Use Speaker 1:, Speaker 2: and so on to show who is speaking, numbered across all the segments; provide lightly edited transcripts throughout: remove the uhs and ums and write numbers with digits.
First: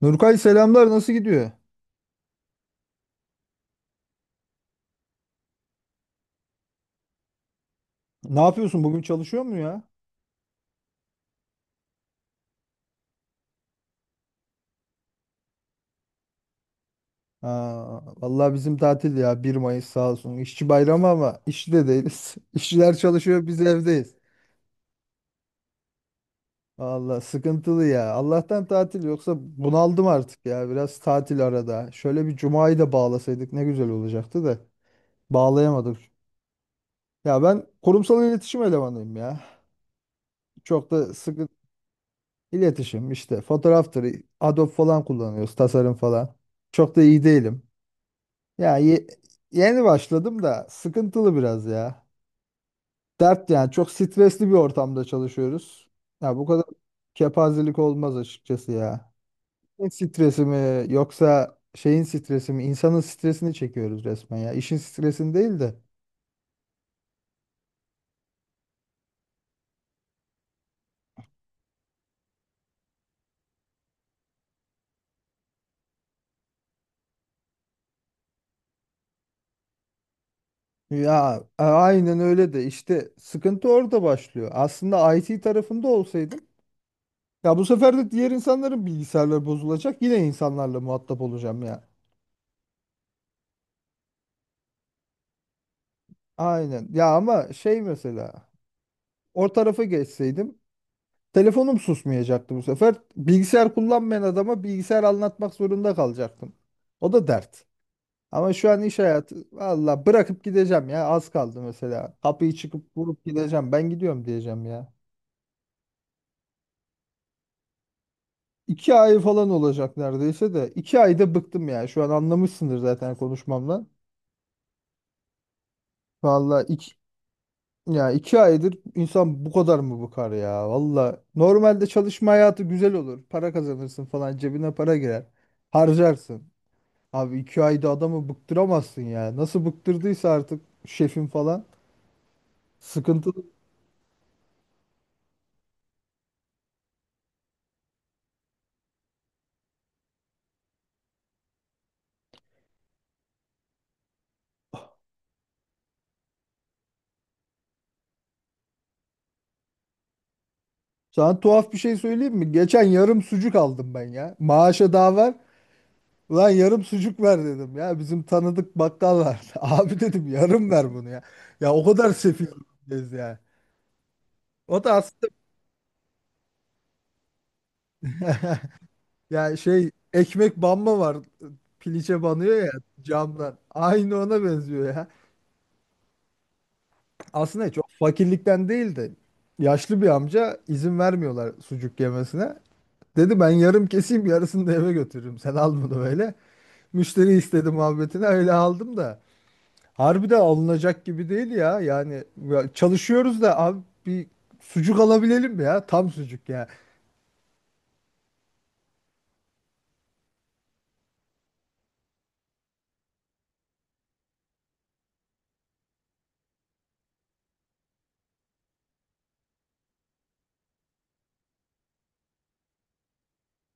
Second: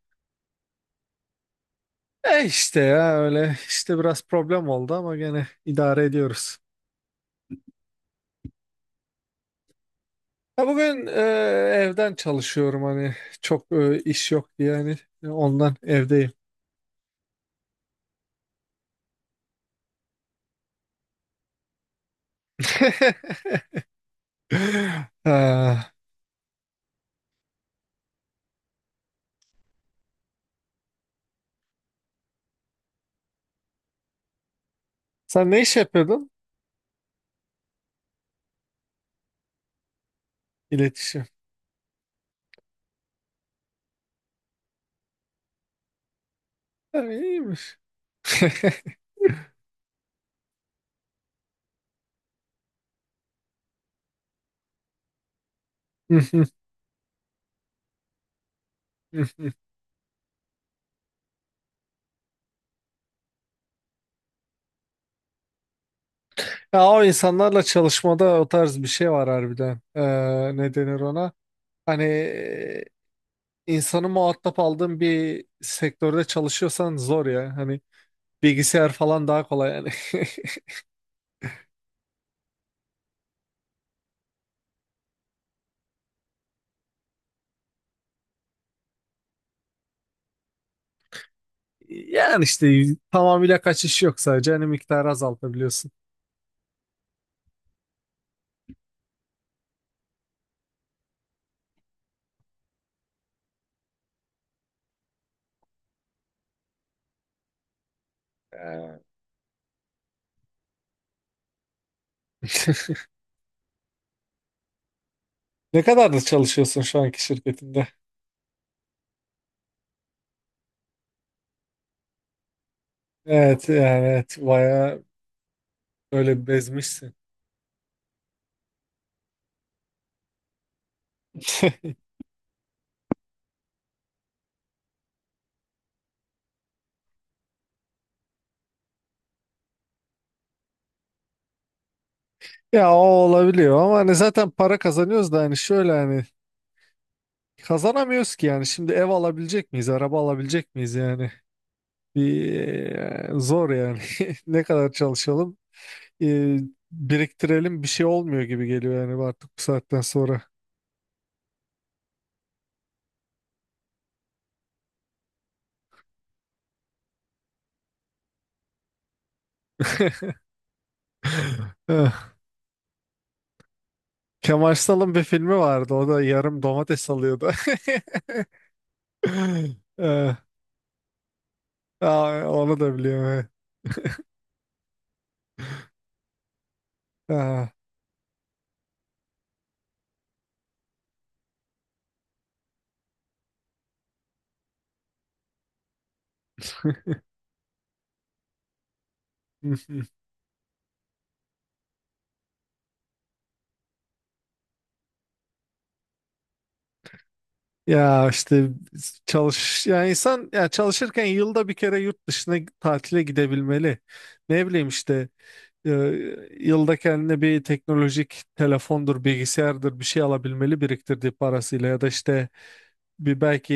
Speaker 1: Nurkay selamlar nasıl gidiyor?
Speaker 2: E işte ya öyle işte biraz problem oldu ama gene idare ediyoruz.
Speaker 1: Ne yapıyorsun bugün çalışıyor mu ya?
Speaker 2: Ya bugün evden çalışıyorum, hani çok iş yok diye, hani ondan evdeyim.
Speaker 1: Ha, vallahi bizim tatil ya bir Mayıs sağ olsun. İşçi bayramı ama işçi de değiliz. İşçiler çalışıyor biz evdeyiz.
Speaker 2: Ha,
Speaker 1: Vallahi sıkıntılı ya. Allah'tan tatil yoksa bunaldım artık ya. Biraz tatil arada. Şöyle bir cumayı da bağlasaydık ne güzel olacaktı da
Speaker 2: sen ne iş
Speaker 1: bağlayamadık.
Speaker 2: yapıyordun?
Speaker 1: Ya ben kurumsal iletişim elemanıyım ya. Çok da
Speaker 2: İletişim.
Speaker 1: sıkı iletişim işte fotoğraftır, Adobe falan kullanıyoruz, tasarım falan. Çok
Speaker 2: Ha,
Speaker 1: da iyi değilim.
Speaker 2: iyiymiş.
Speaker 1: Ya ye- Yeni başladım da sıkıntılı biraz ya. Dert yani çok stresli bir ortamda çalışıyoruz. Ya bu kadar kepazelik olmaz açıkçası ya. İşin stresi mi yoksa şeyin stresi mi? İnsanın stresini çekiyoruz resmen ya. İşin stresini değil de.
Speaker 2: Ya o insanlarla çalışmada o tarz bir şey var harbiden. Ne denir ona? Hani, insanı muhatap aldığın bir sektörde çalışıyorsan zor ya. Hani bilgisayar falan daha kolay yani.
Speaker 1: Aynen öyle de işte sıkıntı orada başlıyor. Aslında IT tarafında olsaydım ya bu sefer de diğer insanların bilgisayarları bozulacak. Yine insanlarla muhatap olacağım ya.
Speaker 2: Yani işte tamamıyla kaçış yok, sadece hani miktarı azaltabiliyorsun.
Speaker 1: Aynen. Ya ama şey mesela o tarafa geçseydim telefonum susmayacaktı bu sefer. Bilgisayar kullanmayan adama bilgisayar anlatmak zorunda kalacaktım. O da dert. Ama şu an iş
Speaker 2: Ee,
Speaker 1: hayatı valla bırakıp gideceğim ya az kaldı mesela. Kapıyı çıkıp vurup gideceğim ben gidiyorum diyeceğim ya.
Speaker 2: Ne kadardır çalışıyorsun şu anki şirketinde?
Speaker 1: İki ay falan olacak neredeyse de. İki ayda bıktım ya şu an anlamışsındır zaten
Speaker 2: Evet,
Speaker 1: konuşmamla.
Speaker 2: yani evet, bayağı böyle
Speaker 1: Valla iki
Speaker 2: bezmişsin.
Speaker 1: Ya iki aydır insan bu kadar mı bıkar ya? Valla normalde çalışma hayatı güzel olur. Para kazanırsın falan cebine para girer. Harcarsın. Abi iki ayda adamı bıktıramazsın ya. Nasıl bıktırdıysa artık şefin falan.
Speaker 2: Ya o
Speaker 1: Sıkıntılı.
Speaker 2: olabiliyor ama hani zaten para kazanıyoruz da hani şöyle hani kazanamıyoruz ki yani. Şimdi ev alabilecek miyiz, araba alabilecek miyiz yani? Bir Zor yani. Ne kadar çalışalım, e, biriktirelim, bir şey olmuyor gibi geliyor yani artık bu saatten sonra.
Speaker 1: Sana tuhaf bir şey söyleyeyim mi? Geçen yarım sucuk aldım ben ya. Maaşa daha var. Ulan yarım sucuk ver dedim ya. Bizim tanıdık bakkal var. Abi dedim yarım ver bunu ya. Ya o
Speaker 2: Eh,
Speaker 1: kadar sefil ya.
Speaker 2: Kemal
Speaker 1: O da
Speaker 2: Sal'ın bir
Speaker 1: aslında
Speaker 2: filmi vardı. O da yarım domates alıyordu.
Speaker 1: yani şey
Speaker 2: Eh,
Speaker 1: ekmek banma var. Piliçe
Speaker 2: aa,
Speaker 1: banıyor ya
Speaker 2: onu da biliyorum, evet.
Speaker 1: camdan. Aynı ona benziyor ya.
Speaker 2: Ah.
Speaker 1: Aslında çok fakirlikten değil de yaşlı bir amca izin vermiyorlar sucuk yemesine. Dedi ben yarım keseyim yarısını da eve götürürüm. Sen al bunu böyle. Müşteri istedi muhabbetine öyle aldım da. Harbi de alınacak gibi değil ya. Yani ya çalışıyoruz da abi bir sucuk alabilelim ya. Tam sucuk ya.
Speaker 2: Ya işte çalış yani. İnsan ya çalışırken yılda bir kere yurt dışına tatile gidebilmeli. Ne bileyim işte, e, yılda kendine bir teknolojik, telefondur, bilgisayardır, bir şey alabilmeli biriktirdiği parasıyla, ya da işte bir belki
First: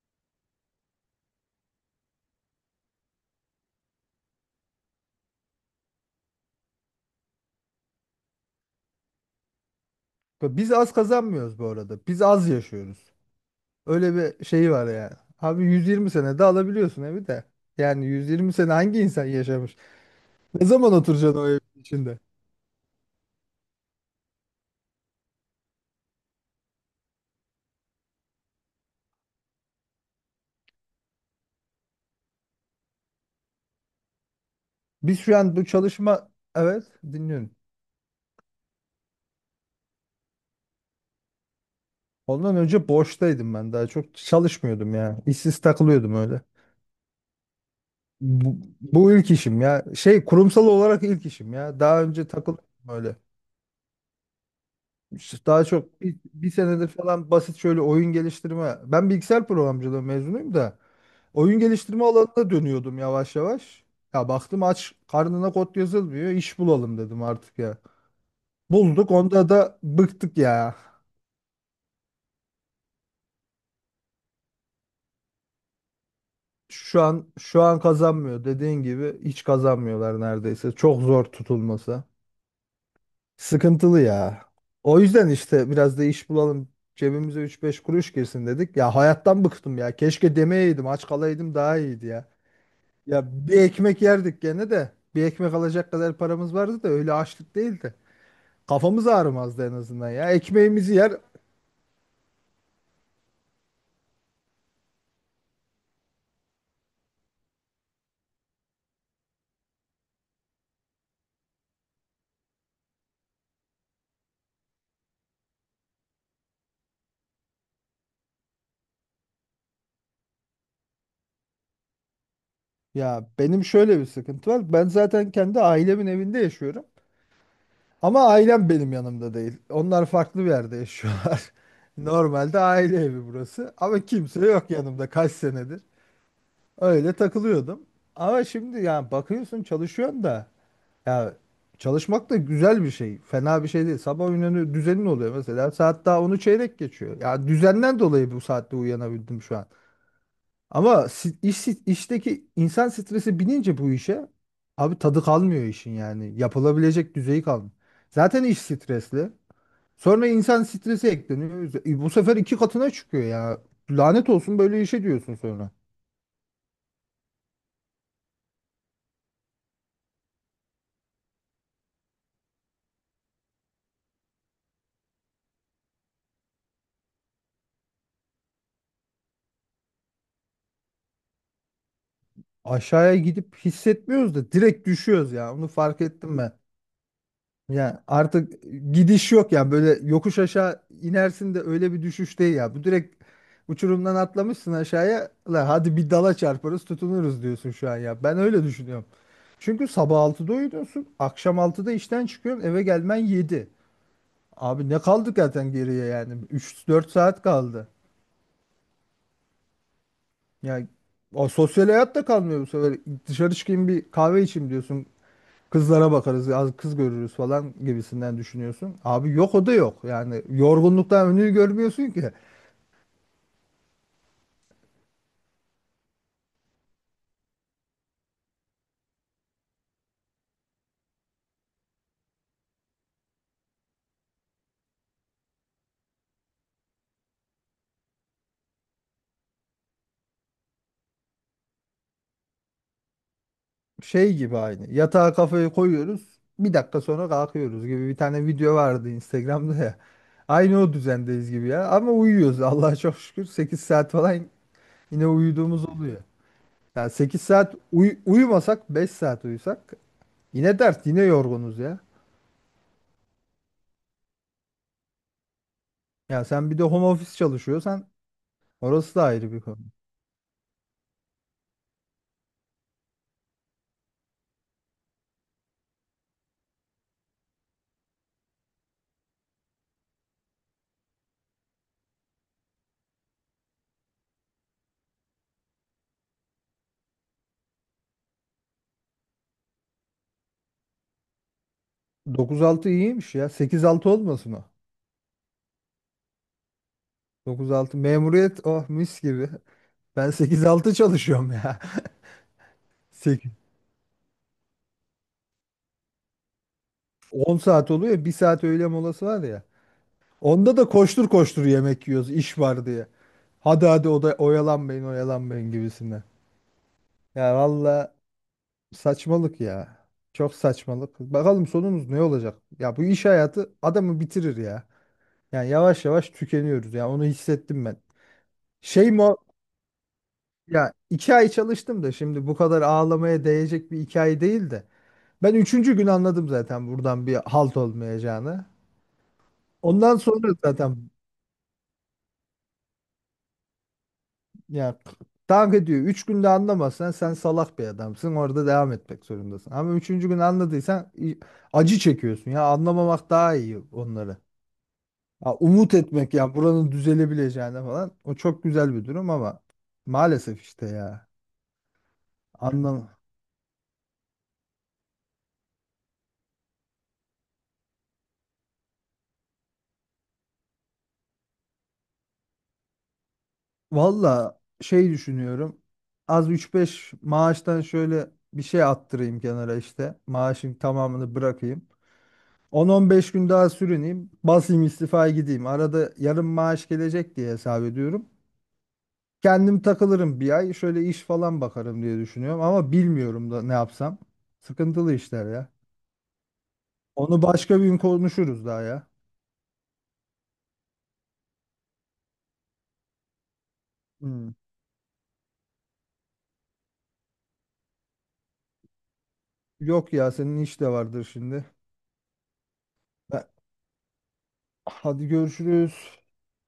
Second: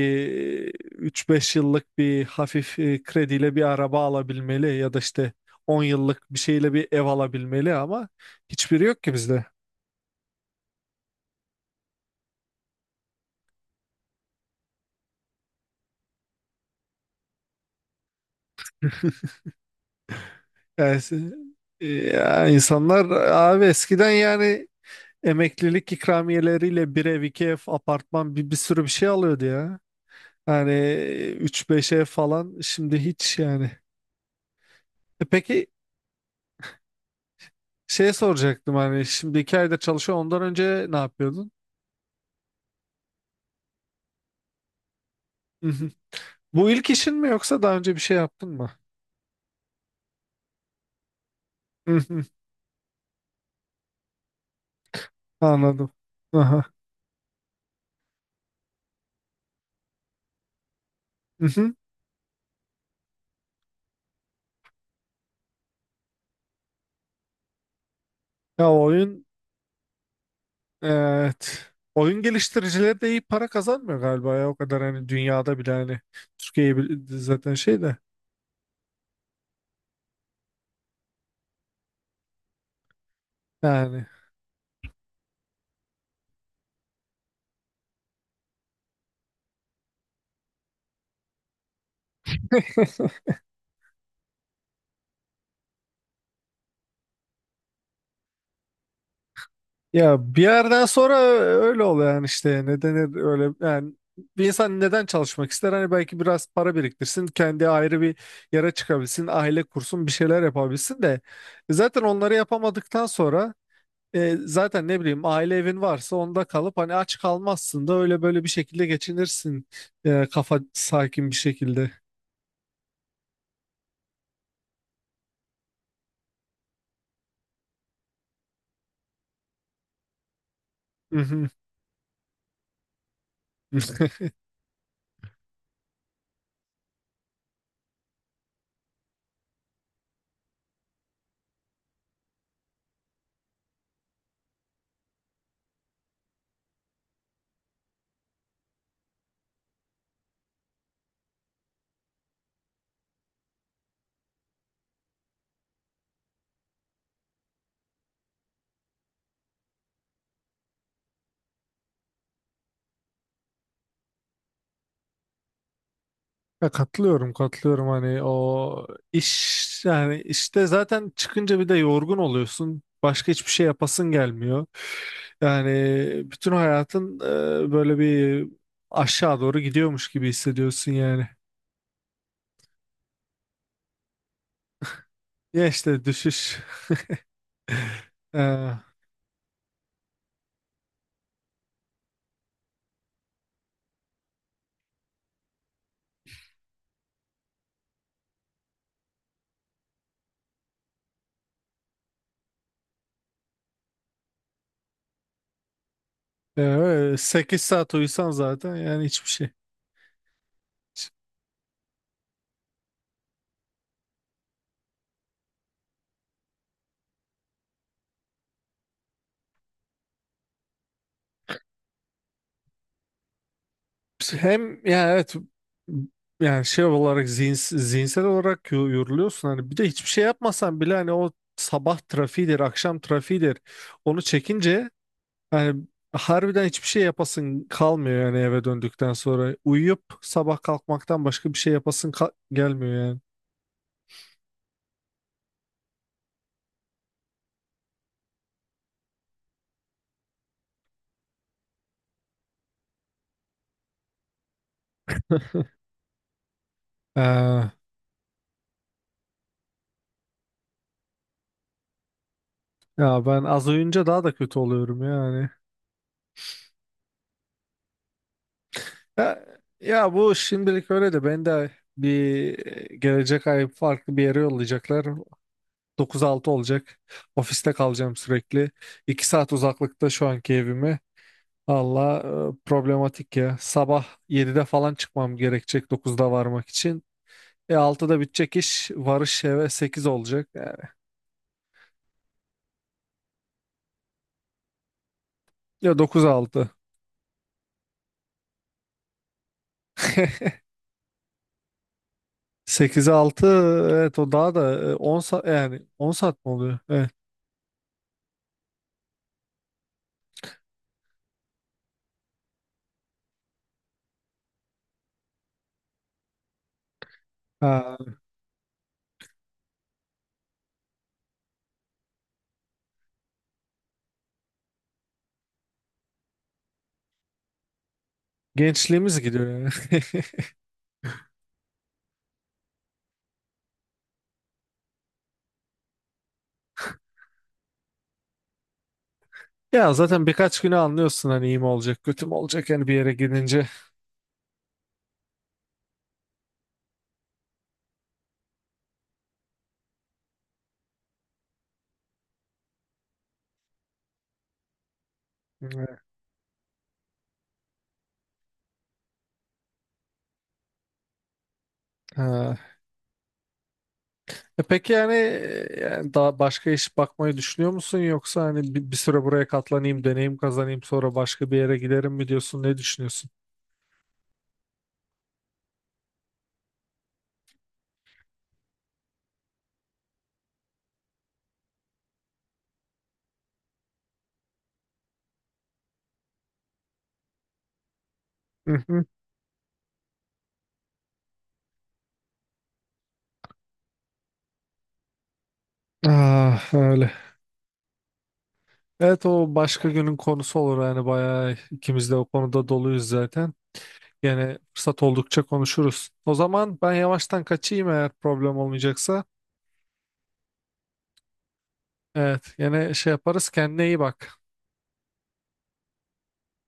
Speaker 2: 3-5 yıllık bir hafif krediyle bir araba alabilmeli, ya da işte 10 yıllık bir şeyle bir ev alabilmeli, ama hiçbiri yok ki bizde.
Speaker 1: Biz az kazanmıyoruz bu arada. Biz az yaşıyoruz. Öyle bir şeyi var yani. Abi 120 sene de alabiliyorsun evi de. Yani 120 sene hangi insan yaşamış? Ne zaman
Speaker 2: Yani,
Speaker 1: oturacaksın o evin içinde?
Speaker 2: ya insanlar abi eskiden yani emeklilik ikramiyeleriyle bir ev, iki ev, apartman, bir sürü bir şey alıyordu ya. Yani 3-5 ev falan, şimdi hiç yani.
Speaker 1: Biz
Speaker 2: E
Speaker 1: şu an bu
Speaker 2: peki,
Speaker 1: çalışma... Evet, dinliyorum.
Speaker 2: şey soracaktım, hani şimdi iki ayda çalışıyor, ondan önce ne yapıyordun?
Speaker 1: Ondan önce boştaydım ben daha çok çalışmıyordum ya. İşsiz takılıyordum öyle.
Speaker 2: Bu ilk işin mi, yoksa daha önce bir şey yaptın
Speaker 1: Bu,
Speaker 2: mı?
Speaker 1: bu ilk işim ya. Şey kurumsal olarak ilk işim ya.
Speaker 2: Hı
Speaker 1: Daha
Speaker 2: hı.
Speaker 1: önce takılıyordum öyle. İşte daha
Speaker 2: Anladım.
Speaker 1: çok bir
Speaker 2: Aha.
Speaker 1: senedir falan basit şöyle oyun geliştirme. Ben bilgisayar programcılığı mezunuyum da.
Speaker 2: Hı
Speaker 1: Oyun
Speaker 2: hı.
Speaker 1: geliştirme alanına dönüyordum yavaş yavaş. Ya baktım aç karnına kod yazılmıyor. İş bulalım dedim artık ya.
Speaker 2: Ya
Speaker 1: Bulduk
Speaker 2: oyun,
Speaker 1: onda da bıktık ya.
Speaker 2: evet. Oyun geliştiricileri de iyi para kazanmıyor galiba ya, o kadar hani dünyada bile, hani Türkiye
Speaker 1: Şu
Speaker 2: bile-
Speaker 1: an
Speaker 2: zaten
Speaker 1: şu an
Speaker 2: şey de
Speaker 1: kazanmıyor dediğin gibi hiç kazanmıyorlar neredeyse. Çok zor tutulması. Sıkıntılı
Speaker 2: yani.
Speaker 1: ya. O yüzden işte biraz da iş bulalım. Cebimize üç beş kuruş girsin dedik. Ya hayattan bıktım ya. Keşke demeyeydim, aç kalaydım daha iyiydi ya. Ya bir ekmek yerdik gene de. Bir ekmek alacak kadar paramız vardı da öyle açlık değildi. Kafamız ağrımazdı en azından ya.
Speaker 2: Ya bir yerden
Speaker 1: Ekmeğimizi yer.
Speaker 2: sonra öyle oluyor yani. İşte neden öyle yani, bir insan neden çalışmak ister? Hani belki biraz para biriktirsin, kendi ayrı bir yere çıkabilsin, aile kursun, bir şeyler yapabilsin de. E zaten onları yapamadıktan sonra, E, zaten, ne bileyim, aile evin varsa onda kalıp hani aç kalmazsın da öyle böyle bir şekilde geçinirsin, kafa sakin bir şekilde.
Speaker 1: Ya benim şöyle bir sıkıntı var. Ben zaten kendi ailemin evinde yaşıyorum. Ama ailem benim yanımda değil. Onlar farklı bir yerde
Speaker 2: Hı hı.
Speaker 1: yaşıyorlar. Normalde aile evi burası. Ama kimse yok yanımda kaç senedir. Öyle takılıyordum. Ama şimdi ya bakıyorsun çalışıyorsun da ya çalışmak da güzel bir şey. Fena bir şey değil. Sabah uyanıyor düzenin oluyor mesela. Saat daha onu çeyrek geçiyor. Ya düzenden dolayı bu saatte uyanabildim şu an. Ama işteki insan stresi binince bu işe abi tadı kalmıyor işin yani. Yapılabilecek düzeyi kalmıyor. Zaten iş stresli. Sonra insan stresi ekleniyor. Bu sefer iki katına çıkıyor ya. Lanet olsun böyle işe diyorsun sonra.
Speaker 2: Ya katılıyorum, katılıyorum, hani o iş yani. İşte zaten çıkınca bir de yorgun oluyorsun. Başka hiçbir şey yapasın gelmiyor. Yani bütün hayatın böyle bir aşağı doğru gidiyormuş gibi hissediyorsun yani.
Speaker 1: Aşağıya gidip hissetmiyoruz da direkt düşüyoruz ya.
Speaker 2: Ya
Speaker 1: Onu fark
Speaker 2: işte
Speaker 1: ettim
Speaker 2: düşüş.
Speaker 1: ben. Ya
Speaker 2: E,
Speaker 1: artık gidiş yok ya böyle yokuş aşağı inersin de öyle bir düşüş değil ya. Bu direkt uçurumdan atlamışsın aşağıya. La hadi bir dala çarparız tutunuruz diyorsun şu an ya. Ben öyle düşünüyorum. Çünkü sabah 6'da uyuyorsun, akşam altıda işten çıkıyorsun, eve gelmen yedi. Abi ne kaldı zaten geriye yani? Üç dört saat
Speaker 2: 8
Speaker 1: kaldı.
Speaker 2: saat uyusan zaten yani hiçbir şey.
Speaker 1: Ya o sosyal hayat da kalmıyor bu sefer. Dışarı çıkayım bir kahve içeyim diyorsun. Kızlara bakarız, az kız görürüz falan gibisinden düşünüyorsun. Abi yok o da yok. Yani yorgunluktan önünü görmüyorsun ki.
Speaker 2: Hem yani evet, yani şey olarak zihinsel olarak yoruluyorsun hani, bir de hiçbir şey yapmasan bile hani o sabah trafiğidir, akşam trafiğidir, onu çekince hani harbiden hiçbir şey yapasın kalmıyor yani. Eve döndükten sonra uyuyup sabah kalkmaktan başka bir şey yapasın gelmiyor yani.
Speaker 1: Şey gibi aynı. Yatağa kafayı koyuyoruz. Bir dakika sonra kalkıyoruz gibi bir tane video vardı Instagram'da ya. Aynı o düzendeyiz gibi ya. Ama uyuyoruz Allah'a çok şükür. Sekiz saat falan yine uyuduğumuz oluyor. Yani sekiz
Speaker 2: Ee,
Speaker 1: saat uyumasak beş saat uyusak yine dert yine yorgunuz ya.
Speaker 2: Ya ben az uyuyunca daha da kötü oluyorum yani.
Speaker 1: Ya sen bir de home office çalışıyorsan orası da
Speaker 2: Ya,
Speaker 1: ayrı bir konu.
Speaker 2: Ya bu şimdilik öyle de, ben de bir gelecek ay farklı bir yere yollayacaklar. Dokuz altı olacak. Ofiste kalacağım sürekli. 2 saat uzaklıkta şu anki evime. Allah, problematik ya. Sabah 7'de falan çıkmam gerekecek dokuzda varmak için. E 6'da bitecek iş. Varış eve 8 olacak. Yani,
Speaker 1: Dokuz altı iyiymiş ya. Sekiz altı olmasın o.
Speaker 2: ya dokuz altı.
Speaker 1: Dokuz altı memuriyet oh mis gibi. Ben sekiz altı çalışıyorum ya.
Speaker 2: 8'e altı.
Speaker 1: Sekiz
Speaker 2: Evet, o daha da 10 saat, yani on saat mi oluyor? Evet.
Speaker 1: on saat oluyor. Bir saat öğle molası var ya. Onda da koştur koştur yemek yiyoruz iş var diye. Hadi hadi o da oyalanmayın oyalanmayın gibisinden. Ya
Speaker 2: Ha,
Speaker 1: valla saçmalık ya. Çok saçmalık. Bakalım sonumuz ne olacak? Ya bu iş hayatı adamı bitirir ya. Yani yavaş yavaş tükeniyoruz. Yani onu hissettim ben. Şey
Speaker 2: gençliğimiz
Speaker 1: mi?
Speaker 2: gidiyor yani.
Speaker 1: Ya iki ay çalıştım da şimdi bu kadar ağlamaya değecek bir hikaye değil de. Ben üçüncü gün anladım zaten buradan bir halt olmayacağını.
Speaker 2: Ya
Speaker 1: Ondan
Speaker 2: zaten
Speaker 1: sonra
Speaker 2: birkaç güne
Speaker 1: zaten
Speaker 2: anlıyorsun hani iyi mi olacak, kötü mü olacak yani, bir yere gidince.
Speaker 1: ya dank ediyor. Üç günde anlamazsan sen salak bir adamsın. Orada devam etmek zorundasın. Ama üçüncü gün anladıysan acı çekiyorsun. Ya anlamamak daha iyi onları. Ya umut
Speaker 2: Evet.
Speaker 1: etmek ya buranın düzelebileceğine falan. O çok güzel bir durum ama maalesef işte ya.
Speaker 2: Ha.
Speaker 1: Anlam.
Speaker 2: E peki yani, yani daha başka iş bakmayı düşünüyor musun, yoksa hani bir süre buraya katlanayım, deneyim kazanayım, sonra başka bir yere giderim mi diyorsun? Ne düşünüyorsun?
Speaker 1: Valla şey düşünüyorum. Az üç beş maaştan şöyle bir şey attırayım kenara işte. Maaşın tamamını bırakayım. On on beş gün daha sürüneyim. Basayım istifa gideyim. Arada yarım maaş gelecek diye hesap ediyorum.
Speaker 2: Hı hı.
Speaker 1: Kendim takılırım bir ay. Şöyle iş falan bakarım diye düşünüyorum. Ama bilmiyorum da ne yapsam. Sıkıntılı işler ya.
Speaker 2: Ah, öyle.
Speaker 1: Onu başka bir gün konuşuruz daha ya.
Speaker 2: Evet, o başka günün konusu olur yani, bayağı ikimiz de o konuda doluyuz zaten.
Speaker 1: Hmm.
Speaker 2: Yani fırsat oldukça konuşuruz. O zaman ben yavaştan kaçayım eğer problem olmayacaksa.
Speaker 1: Yok ya senin iş de vardır şimdi.
Speaker 2: Evet, yine şey
Speaker 1: Ben-
Speaker 2: yaparız. Kendine iyi bak.
Speaker 1: Hadi görüşürüz.